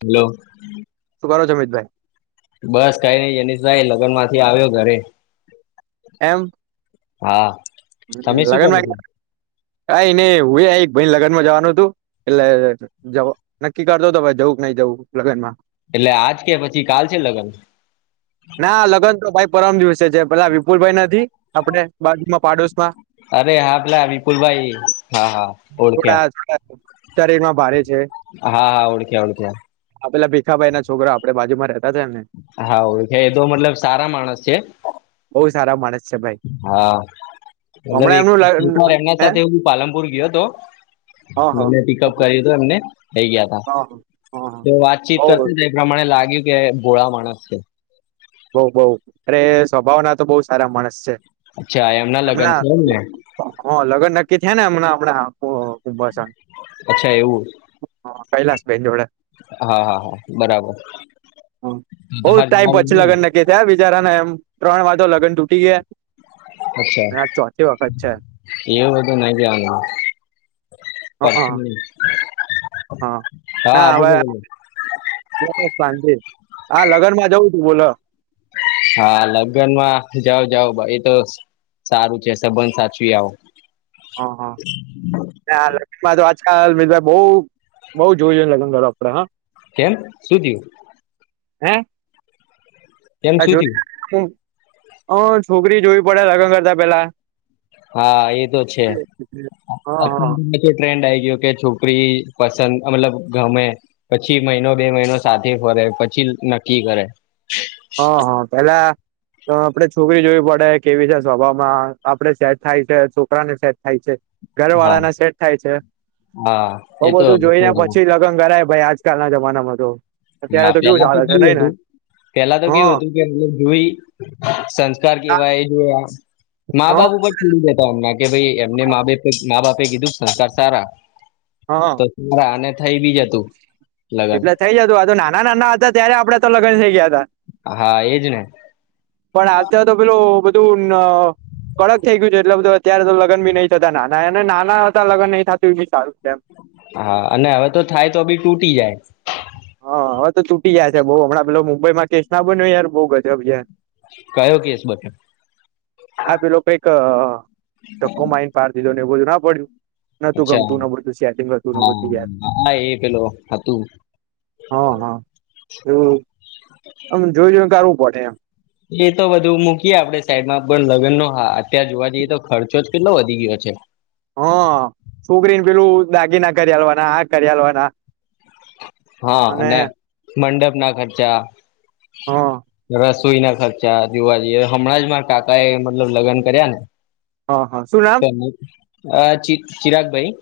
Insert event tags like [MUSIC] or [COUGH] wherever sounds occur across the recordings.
Hello શું કરો છો અમિતભાઈ બસ કઈ ની જેનીષભાઈ લગ્ન માંથી આવ્યો ઘરે હા હ તમે શું કરો લગ્નમાં છો? હા એને હું એક ભાઈ લગનમાં જવાનું હતું એટલે જ નક્કી કરતો હતો જવું ન‌ઈ જવું લગનમાં એટલે આજ કે પછી કાલ છે લગન ના લગન તો ભાઈ પરમ દિવસે છે પેલા વિપુલભાઈ નથી આપડે બાજુમાં પાડોશી અરે હા પેલા વિપુલભાઈ હા હા ઓળખ્યા અત્યારે એમાં ભારે છે હા હા ઓળખ્યા ઓળખ્યા આપેલા ભીખાભાઈ ના છોકરા આપડે બાજુમાં રહે હા ઓળખે એ તો મતલબ સારા માણસ છે. બહુ સારા માણસ છે ભાઈ હા મતલબ હમણાં એક એમનું લગ્ન એકર એમના હે સાથે એવુ પાલનપુર ગયો હતો. હા હા એને પિકઅપ કર્યું હતું એમને. થઈ ગયા તા હા હા તો વાતચીત બઉ કરતી એ પ્રમાણે લાગ્યું કે ભોળા માણસ છે. સ્વભાવના તો બોલ સારા માણસ છે અચ્છા લગ્ન એમના છે એમ ને લગન નક્કી થયા ને હમણાં હમણા [UNINTELLIGIBLE] અચ્છા એવું. બેન જોડે હા હા હા બરાબર. હતું લગન ને? નક્કી થયા બિચારાને એમ ત્રણ વારતો લગન તૂટી ગયા. અચ્છા અને ચોથી વખત છે એવું બધું [UNINTELLIGIBLE] હ પર હા હા બોલો બોલો. બસ સાંજે આ લગન માં જવું છુ બોલો. હા લગનમાં જાવ જાવ ભાઈ એતો સારું છે સંબંધ સાચવી આવો. હ હ આ લક્ષ્માં તો [UNINTELLIGIBLE] બોવ બોવ જોઈ જોઈને લગન કરવા પડે હા. કેમ શું થયું? હે. કેમ હ શું જો થયું અ છોકરી જોવી પડે લગન કરતા પેલા હા એ તો છે હ હ અત્યંત ટ્રેન્ડ આ કે છોકરી પસંદ મતલબ ગમે પછી મહિનો બે મહિનો સાથે ફરે પછી નક્કી કરે. હ હ પેલા તો આપડે છોકરી જોવી પડે કેવી છે સ્વભાવમાં આપડે સેટ થાય છે છોકરાને સેટ થાય છે. ઘર હા વાળાને સેટ થાય છે હા બઉ એ તો બધું જોઈ ને પછી હા લગ્ન કરાય. ભાઈ આજકાલ ના જમાનામાં તો અત્યારે તો કેવું ચાલે છે નઈ ને પેલા તો હ હ કેવું હતું કે એ જોઈ સ ત્યાર કેવાય જો મા બાપ ઉપર કેડી દેતા અમને કે ભાઈ એમને મા બાપ મેં કીધું સંસ્કાર સારા હા તોરા આને થઈ બી જતું લગ્નન ના નાના હતા ત્યારે આપડે તો લગન થઈ ગયા હા એજ ને પણ આત્યારે તો પેલું બધું ન કડક થઈ ગયું છે એટલે બધું અત્યારે તો લગન બી નઈ થતા નાના અને નાના હતા લગ્ન નહી થાતું એ બી સારુ. હા અને હવે તો થાય તો બી તૂટી જાય. હા હવે તો તૂટી ગયા છે બઉ હમણાં પેલા મુંબઈમાં કેસ ના બન્યો યાર બઉ ગજબ છે. કયો કેસ બધ આ પેલો કઈક ધક્કો મારીને પાર દીધો ને એવું બધું ન પડ્યું નતું અચ્છા ગમતું ના પરતું સેર્ટિંગ હતું ને આવુ હા બધુ યાર. હા એ પેલો હતું હા હા એવું આમ જોય જોયને કરવું પડે એમ એ તો બધુ મૂકીએ આપડે સાઈડમાં પણ લગ્નનો હા અત્યારે જોવા જઈએ તો ખર્ચોજ કેટલો વધી ગયો છે. હ છોકરીને પેલું દાગીના કરિયાલવાના આ કરિયાલવાના હા અને મંડપના ખર્ચા હા રસ સુઈના ખર્ચા જોવા જઈએ હમણાં જ મારા કાકા એ મતલબ લગ્ન કર્યા હા હા શું નામ ને અ ચિ ચિરાગભાઈ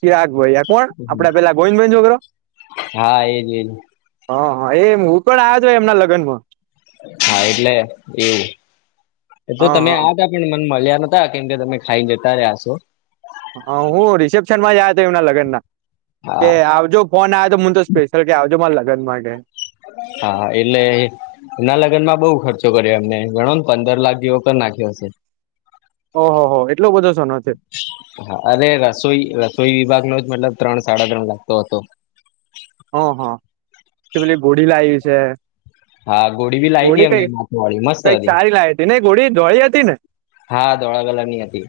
ચિરાગ ભાઈ આ કોણ આપડે પેલા ગોવિંદભાઈ નો છોકરો હા એજ એજ. હ હા એમ હું પણ આવ્યો છું એમના લગ્નમાં. હા એટલે એવું એ તો હા તમે આ તાને મને મળ્યા હતા કેમ કે તમે ખાઈને જતા રહ્યા હસો. હ હું રિસેપ્શનમાં જ આયો તો એમના લગ્નના કે હા આવજો ફોન આવે તો મને તો સ્પેશિલ કે આવજો મારા લગ્ન માટે હા એટલે એના લગ્નમાં બહુ ખર્ચો કર્યો એમને ગણોને પંદર લાખ જેવો કર નાખ્યો હશે ઓહ હો એ હા અરે રસોઈ રસોઈ વિભાગ નો જ મતલબ ત્રણ સાડા ત્રણ લાખ તો હતો હ હ કે પેલી ઘોડી લાવી છે. હા ગોળી બી લાવી હતી ઘોડી એમને કઈ નાથું વાળી મસ્ત કઈક હતી સારી લાઈ હતીને ઘોડી ધોળી હતી ને હા ધોળા કલરની હતી.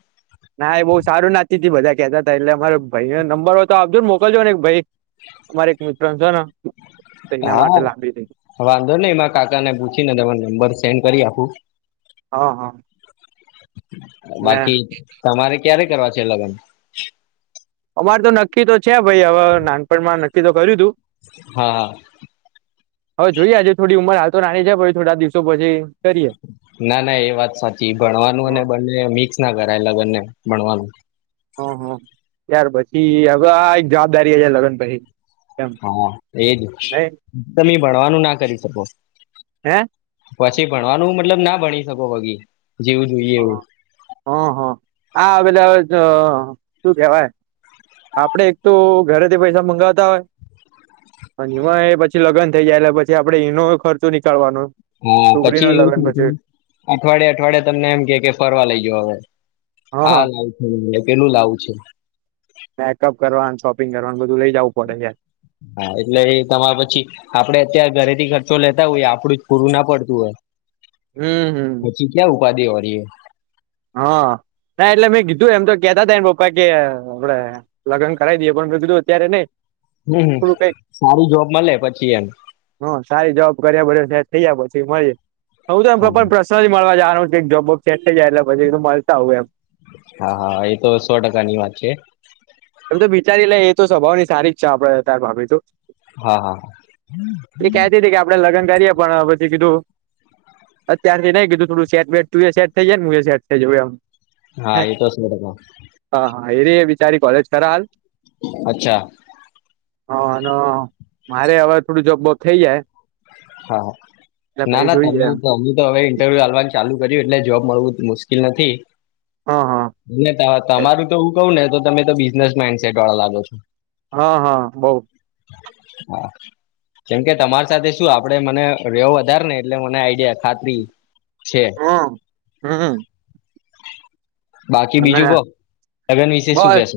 ના એ બહુ સારું ના ચતી તી બધા કેતા હતા એટલે અમારે ભાઈએ નંબર હોય તો આપજો ને મોકલજોને ભાઈ અમારે રજાનો હા વાંધો નઈ મારા કાકાને પૂછીને તમને નંબર સેન્ડ કરી આપું. હા હા ને બાકી તમારે ક્યારે કરવા છે લગ્ન મારે તો નક્કી તો છે ભાઈ હવે નાનપણમાં નક્કી તો કર્યું તું હા હા હવે જોઈએ હજે થોડી ઉંમર હાલ તો નાની છે પહી થોડા દિવસો પછી કરીએ ના ના એ વાત સાચી ભણવાનું અને હા બંને મિક્સના કરાય લગનને ભણવાનું હ હ ત્યાર પછી હવે આ એક જવાબદારી હજી લગન પહી હા એજ તમે ભણવાનું ના કરી શકો હે પછી ભણવાનું મતલબ ના ભણી શકો બગી હ હ હ આ પેલો અવે જો શું કેવાય આપડે એક તો ઘરેથી પૈસા મગાવતા હોય અને એમાં એ પછી લગ્ન થઇ જાય એટલે પછી આપડે એનો ખર્ચો નીકળવાનો હા છોકરી ન પછી લગ્ન એવું પછી થ અઠવાડિયે અઠવાડયે તમને એમ કે કે ફરવા લઈજો હવે હા લાવું છે પેલુ લાવું છે મેકઅપ કરવાનું શોપિંગ કરવાનું બધું લઇ જવું પડે યાર હા એટલે તમારે પછી આપડે અત્યારે ઘરેથી રચો લેતા હોય આપણું જ પૂરું ના પડતું હોય હમ હમ [UNINTELLIGIBLE] હા ના એટલે મેં કીધું એમ તો કેતા હતા એને પપ્પા કે આપડે લગ્ન કરાવી દઈએ પણ મે કિધુ અત્યારે નઈ હમ હમ થોડું ક સારી જોબ મળે પછી એમ હ સારી જોબ કર્યા પ થઇ જ પછી મળી હ તો એમ હા પણ પ્રશ્ન જ મળવા જવાનો જોબેટ થઈ જાય એટલે પછી તો મળતા આવું એમ હા હા એ તો સો ટકા ની વાત છે એમ તો બિચારી લે એ તો સ્વભાવ ની સારી જ છે આપડે તાર ભાભી તોું હા હા એ કેતી હતી કે આપડે લગ્ન કરીએ પણ પછી કીધું અત્યારથી નહી કીધું થોડું સેટ વેટ તું સેટ થઈ હુ સેટ થઈ જવુ થઈ જવુ એમ હા એ તો હા હા એ ર એ બિચારી કોલેજ ખલ અચ્છા હ મારે હવે થોડું જોબ બોબ થઇ જાય હા એટલે ના ભાઈ ના જોઈએ એમ તમે અમમે તો હવે ઇન્ટરવ્યુ હાલવાનું ચાલુ કરી એટલે જોબ મળવું મુશ્કેલ નથી. હા હા તમારું તો એું કહ ને તમે તો બિઝનેસ મેન હા હા બૌ. હા કેમ કે તમારી સાથે શું આપડે મને રવ વધારે ને એટલે મને આઈડિયા ખાતરી છે હમ હમ. બાકી અને બીજું કોહ લગન વિશે શું કેશ?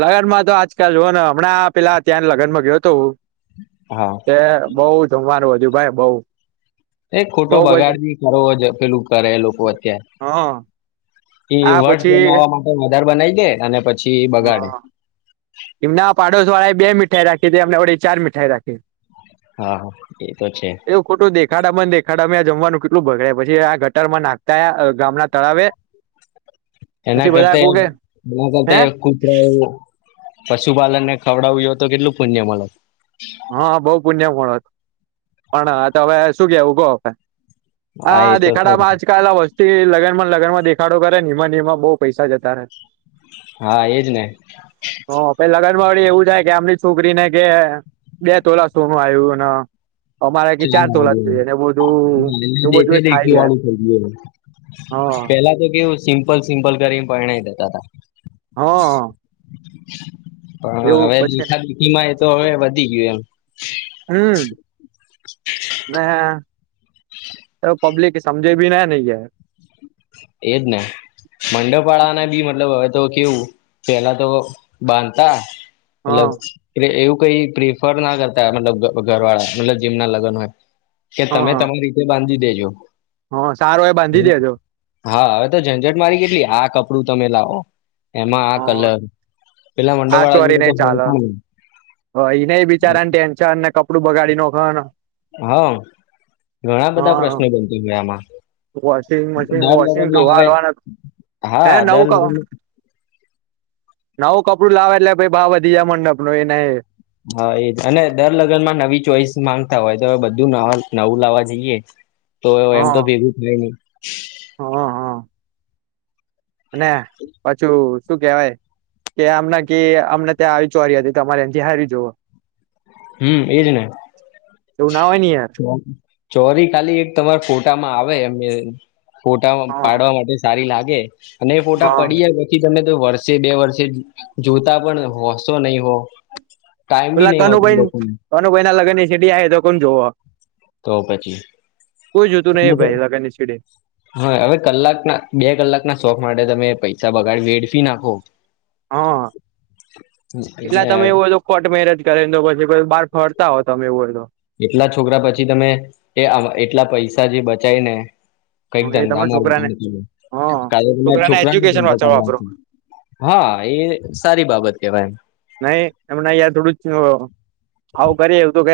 લગનમાં તો આજકાલ જોઓને હમણાં પેલા ત્યાં લગનમાં ગયો હતો હું હા એ બઉ જમવારું હજુ ભાઈ બઉ. એ બઉ ખોટો પછી બગાડ બ કરો પેલું કરે લોકો અત્યારે. હા એ આ વર્સ પછી જમાવવા માટે વધાર બનાવી દે અને પછી બગાડે. હા એમના પાડોશ વાળા એ બે મીઠાઈ રાખી છે એમને વડે ચાર મીઠાઈ રાખી. હા હા એ તો છે. દખાડા બંધ દેખાડામાં જમવાનું કેટલું ભગડે પછી આ ગટરમાં નાખતા ગામના તળાવે પછી એના બધા કઉ કરતાં કે હે [UNINTELLIGIBLE] કુતરાઓ પશુપાલન ને ખવડાવું જો હો તો કેટલું પુણ્યમળે. હા બહુ પુણ્ય મળત પણ હ તો હવે શું કે ગહે એ હા તો દેખાડામાં આજકાલ [INAUDIBLE] લગન માં લગન માં દેખાડ કરે નિમા નિમા બહઉ પૈસા જતા રહેે. હા એજ ને. હ પહી લગનમાં વળી એવું થાય કે અમરી છોકરી ને કે બે તોલા સો ન આવ્યું ન અમારે ચાર ટોલા જોઈએ ને એવું બધું એવું બધું દેખે એ થાય દેખી ગયા. વાળું થઈ ગયું પેલા તો કેવું સિમ્પલ સિમ્પલ કરીને પરણાવી દેતા હતા. હા પણ એવું હવે પછી દેખા દીખી માં એ તો હવે વધી ગયું એમ. [UNINTELLIGIBLE] તો પબ્લિક સમજે ભી ના નહીય. એજ ને મંડપાળાને બી મતલબ હવે તો કેવું પેલા તો બાંધતા હા મતલબ કે એવું કઈ પ્રીફરના કરતા મતલબ ઘ ઘર વાળા મતલબ જેમના લગન હોય કે તમે તમારી રીતે બાંધી દેજો. હ સારો એ બાંધી દેજો. હા હવે તો ઝંઝટ મારી કેટલી આ કપડું તમે લાવો એમાં હ આ કલર પેલા મંડપ વાળા જોડે તો હોય પણ. હ એને બિચારાને ટેન્શનને કપડું બગાડી નખો ને હા ઘણા બધા હા પ્રશ્નો બન થય ગયા આમાં વોશિંગ મશીન દર વોશિંગ લગ્નમાં ધોવા હવે આલવાનો હે હા દર નવું ક લગ્ન નવું કપડું લાવે એટલે પહી ભાવ વધી જાય મંડપ નો એને એ હા એ જ અને દર લગનમાં નવી ચોઈસ માંગતા હોય તો બધું નવ નવું લાવવા જઈએ. તો એમ તો હા ભેગું થાય નહી. હા હા. અને પાછું શું કેવાય કે આમના કે અમને ત્યાં આવી ચોરી હતી તમારે એનથી હારી જોવો. હમ એજ ને. એવું ના હોયની યાર. ચોરી ખાલી એક તમારા ફોટામાં આવે એમ એ ફોટા પાડવા માટે સારી લાગે અને એ હ હ ફોટા પડીએ પછી તમે તો વર્ષે બે વર્ષે જોતા પણ હોશો નહી હો. ટાઈમ બી એટલા નહી હોતું કનુભાઈ લોકોને કનુભાઈના લગ્નની સીડી આવે તો કોમ જોવો. તો પછી કોઈ જોતું નહી અમને તો ભાઈ લગનની સીડી હા હવે કલાકના બે કલાકના શોખ માટે તમે પૈસા બગાડી વેડફી નાખો હા એટલા એટલે તમે એવું બધું કોટ મેરેજ કરીને તો પછી કોઈક બહાર ફર તા હો તમે એવું હોય તો એટલા છોકરા પછી તમે એ આ એટલા પૈસા જે બચાય ને કઈક તો હ એ તમે ધંધામાં છોકરાને રોકાણ હ કાયમ ના છોકરાને એજ્યુકેશન ધંધો વાંચવા કરવા વાપરો છે. હા એ સારી બાબત કેવાય એમ. નહી એમણા અયા થોડું જ અ આવું કરીએ એવું બધું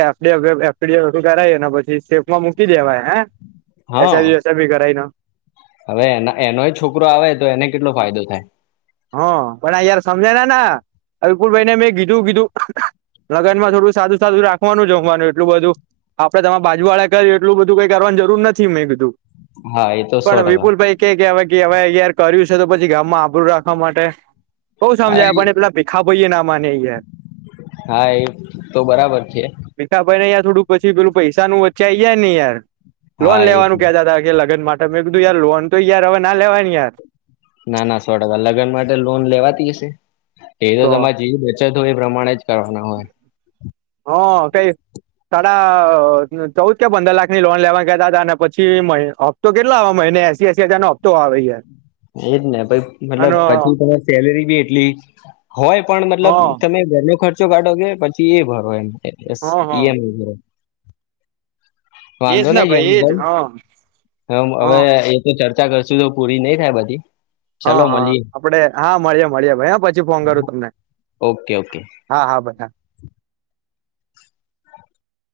કે એફડી કરાવને પછી સેફમાં મૂકી દેવાય હે હા એસા ભી વૈસા ભી કરાય ના હવે એના એનોય છોકરો આવે તો એને કેટલો ફાયદો થાય. હ પણ આ યાર સમજાય ના ના અલકુલ ભાઈને મેં કીધું કીધું લગનમાં થોડું સાદું સાદું રાખવાનું જમવાનું એટલું બધું આપડે તમારા બાજુ વાળા કર્યુ એટલું બધું કઈ કરવાનું જરૂર નથી મે કીધું હા એ તો સો પણ ટકા વિપુલ ભાઈ કે અવે કેવાય તયાર કર્યું છે તો પછી ગામમાં આપણુ રાખવા માટે બોવ હા સમજાવયા એ પણ એટલા ભીખા ભઈએ ના માની ગીયા. હા એ તો બરાબર છે. થોડું પછી પેલું પૈસાનું વચે આવી જાય ને યાર હા લોન લેવાનું એ કેતા તા. લગન માટે મેં કીધું યાર લોન તો યાર હવે ના લેવાયને યાર. ના ના સો ટકા લગ્ન માટે લોન લેવાતી હશે એ તો તમારે જેવ છે તો એ પ્રમાણે જ કરવાના હોય. હ કઈ તા ચૌદ કે પંદર લાખની લોન લેવા કેતા હતા અને પછી મય હપ્તો કેટલા આવા મહિને એસી એ એસિ હજારનો હફતો આવે છે. એજ ને પહી મતલબ પછી તમારી સેલેરી બી એટલી હોય પણ હા મતલબ તમે ઘરનો ખર્ચ કચો કાઢો કે પછી એ ભરો એમ હા ઈ હા એમ એજ વાંધો ને નહી એમ એજ ભાઈ હા હમ અવે હા એ તો ચર્ચ ચા કરશું તો પૂરી નહી થાય બધી. હા ચલો હા મળીએ આપડે હા મળીએ મળીએ ભાઈ હા પછી ફોન કરું તમને. ઓકે ઓકે હા હા બધા